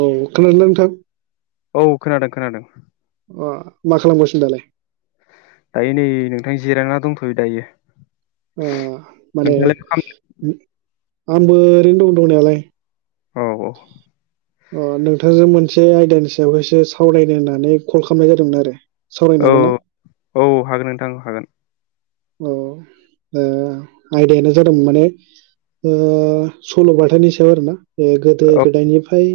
औ खोनादोना नोंथां? औ खोनादों खोनादों। अ मा खालामगासिनो दालाय दायो नै नोंथां जिरायना दंथ'यो दायो आ माने नोंथाङालाय मा खालामदों आंबो ओरैनो दं दंनायालाय औ औ अ नोंथांजों मोनसे आयदानि सायावहायसो सावरायनो होननानै कल खालामनाय जादोंमोन आरो। सावरायनो औ हागोन ना औ हागोन नोंथां हागोन। औ आयदायानो जादों माने सल' बाथानि सायाव आरोना। ए गोदो औ गोदायनिफ्राय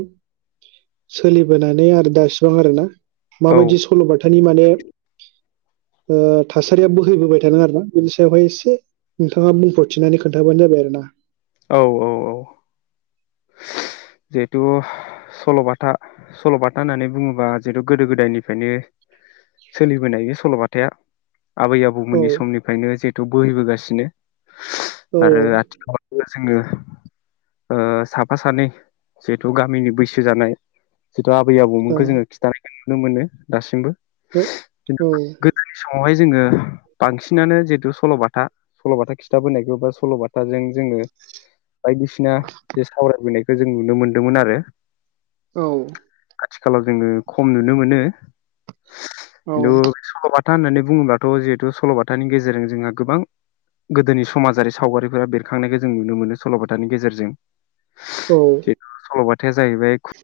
सोलिबोनानै आरो दासिबां आरोना। औ माबायदि सल'बाथानि माने थासारिया बोहैबोबाय थादों आरो ना बेनि सायावहाय एसे नोंथाङा बुंफोरथिनानै खोन्थाबानो जाबाय आरो ना। औ औ औ जिहेथु सल'बाथा सल'बाथा होननानै बुङोबा जिहेतु गोदो गोदायनिफ्रायनो सोलिबोनाय बे सल'बाथाया। आबै औ आबौमोननि समनिफ्रायनो जिहेतु बोहैबोगासि नो औ आरो आथि जोङो ओ साफा सानै जिहेथु गामिनि बैसो जानाय। जेहेतु आबै औ आबौमोनखौ जोङो खिथानाय नुनो नुनो मोनो दासिमबो। औ औ बावहाय जोङो बांसिनानो जिहेतु सल'बाथा सल'बाथा खिथाबोनायखौबा सल'बाथाजों जोङो बायदिसिना जे सावरायबोनाय खो जों नुनो मोनदोंमोन आरो। औ आथिखालाव जोङो खम नुनो मोनो। नु औ सल' बाथ बाथा होननानै बुङोब्लाथ' जिहेतु सल'बाथानि गेजेरजों जोंहा गोबां गोदोनि समाजारि सावगारिफोरा बेर खांनायखौ जों नुनो मोनो सल'बाथानि गेजेरजों। औ जिहेथु सल'बाथ थाया जाहैबाय खु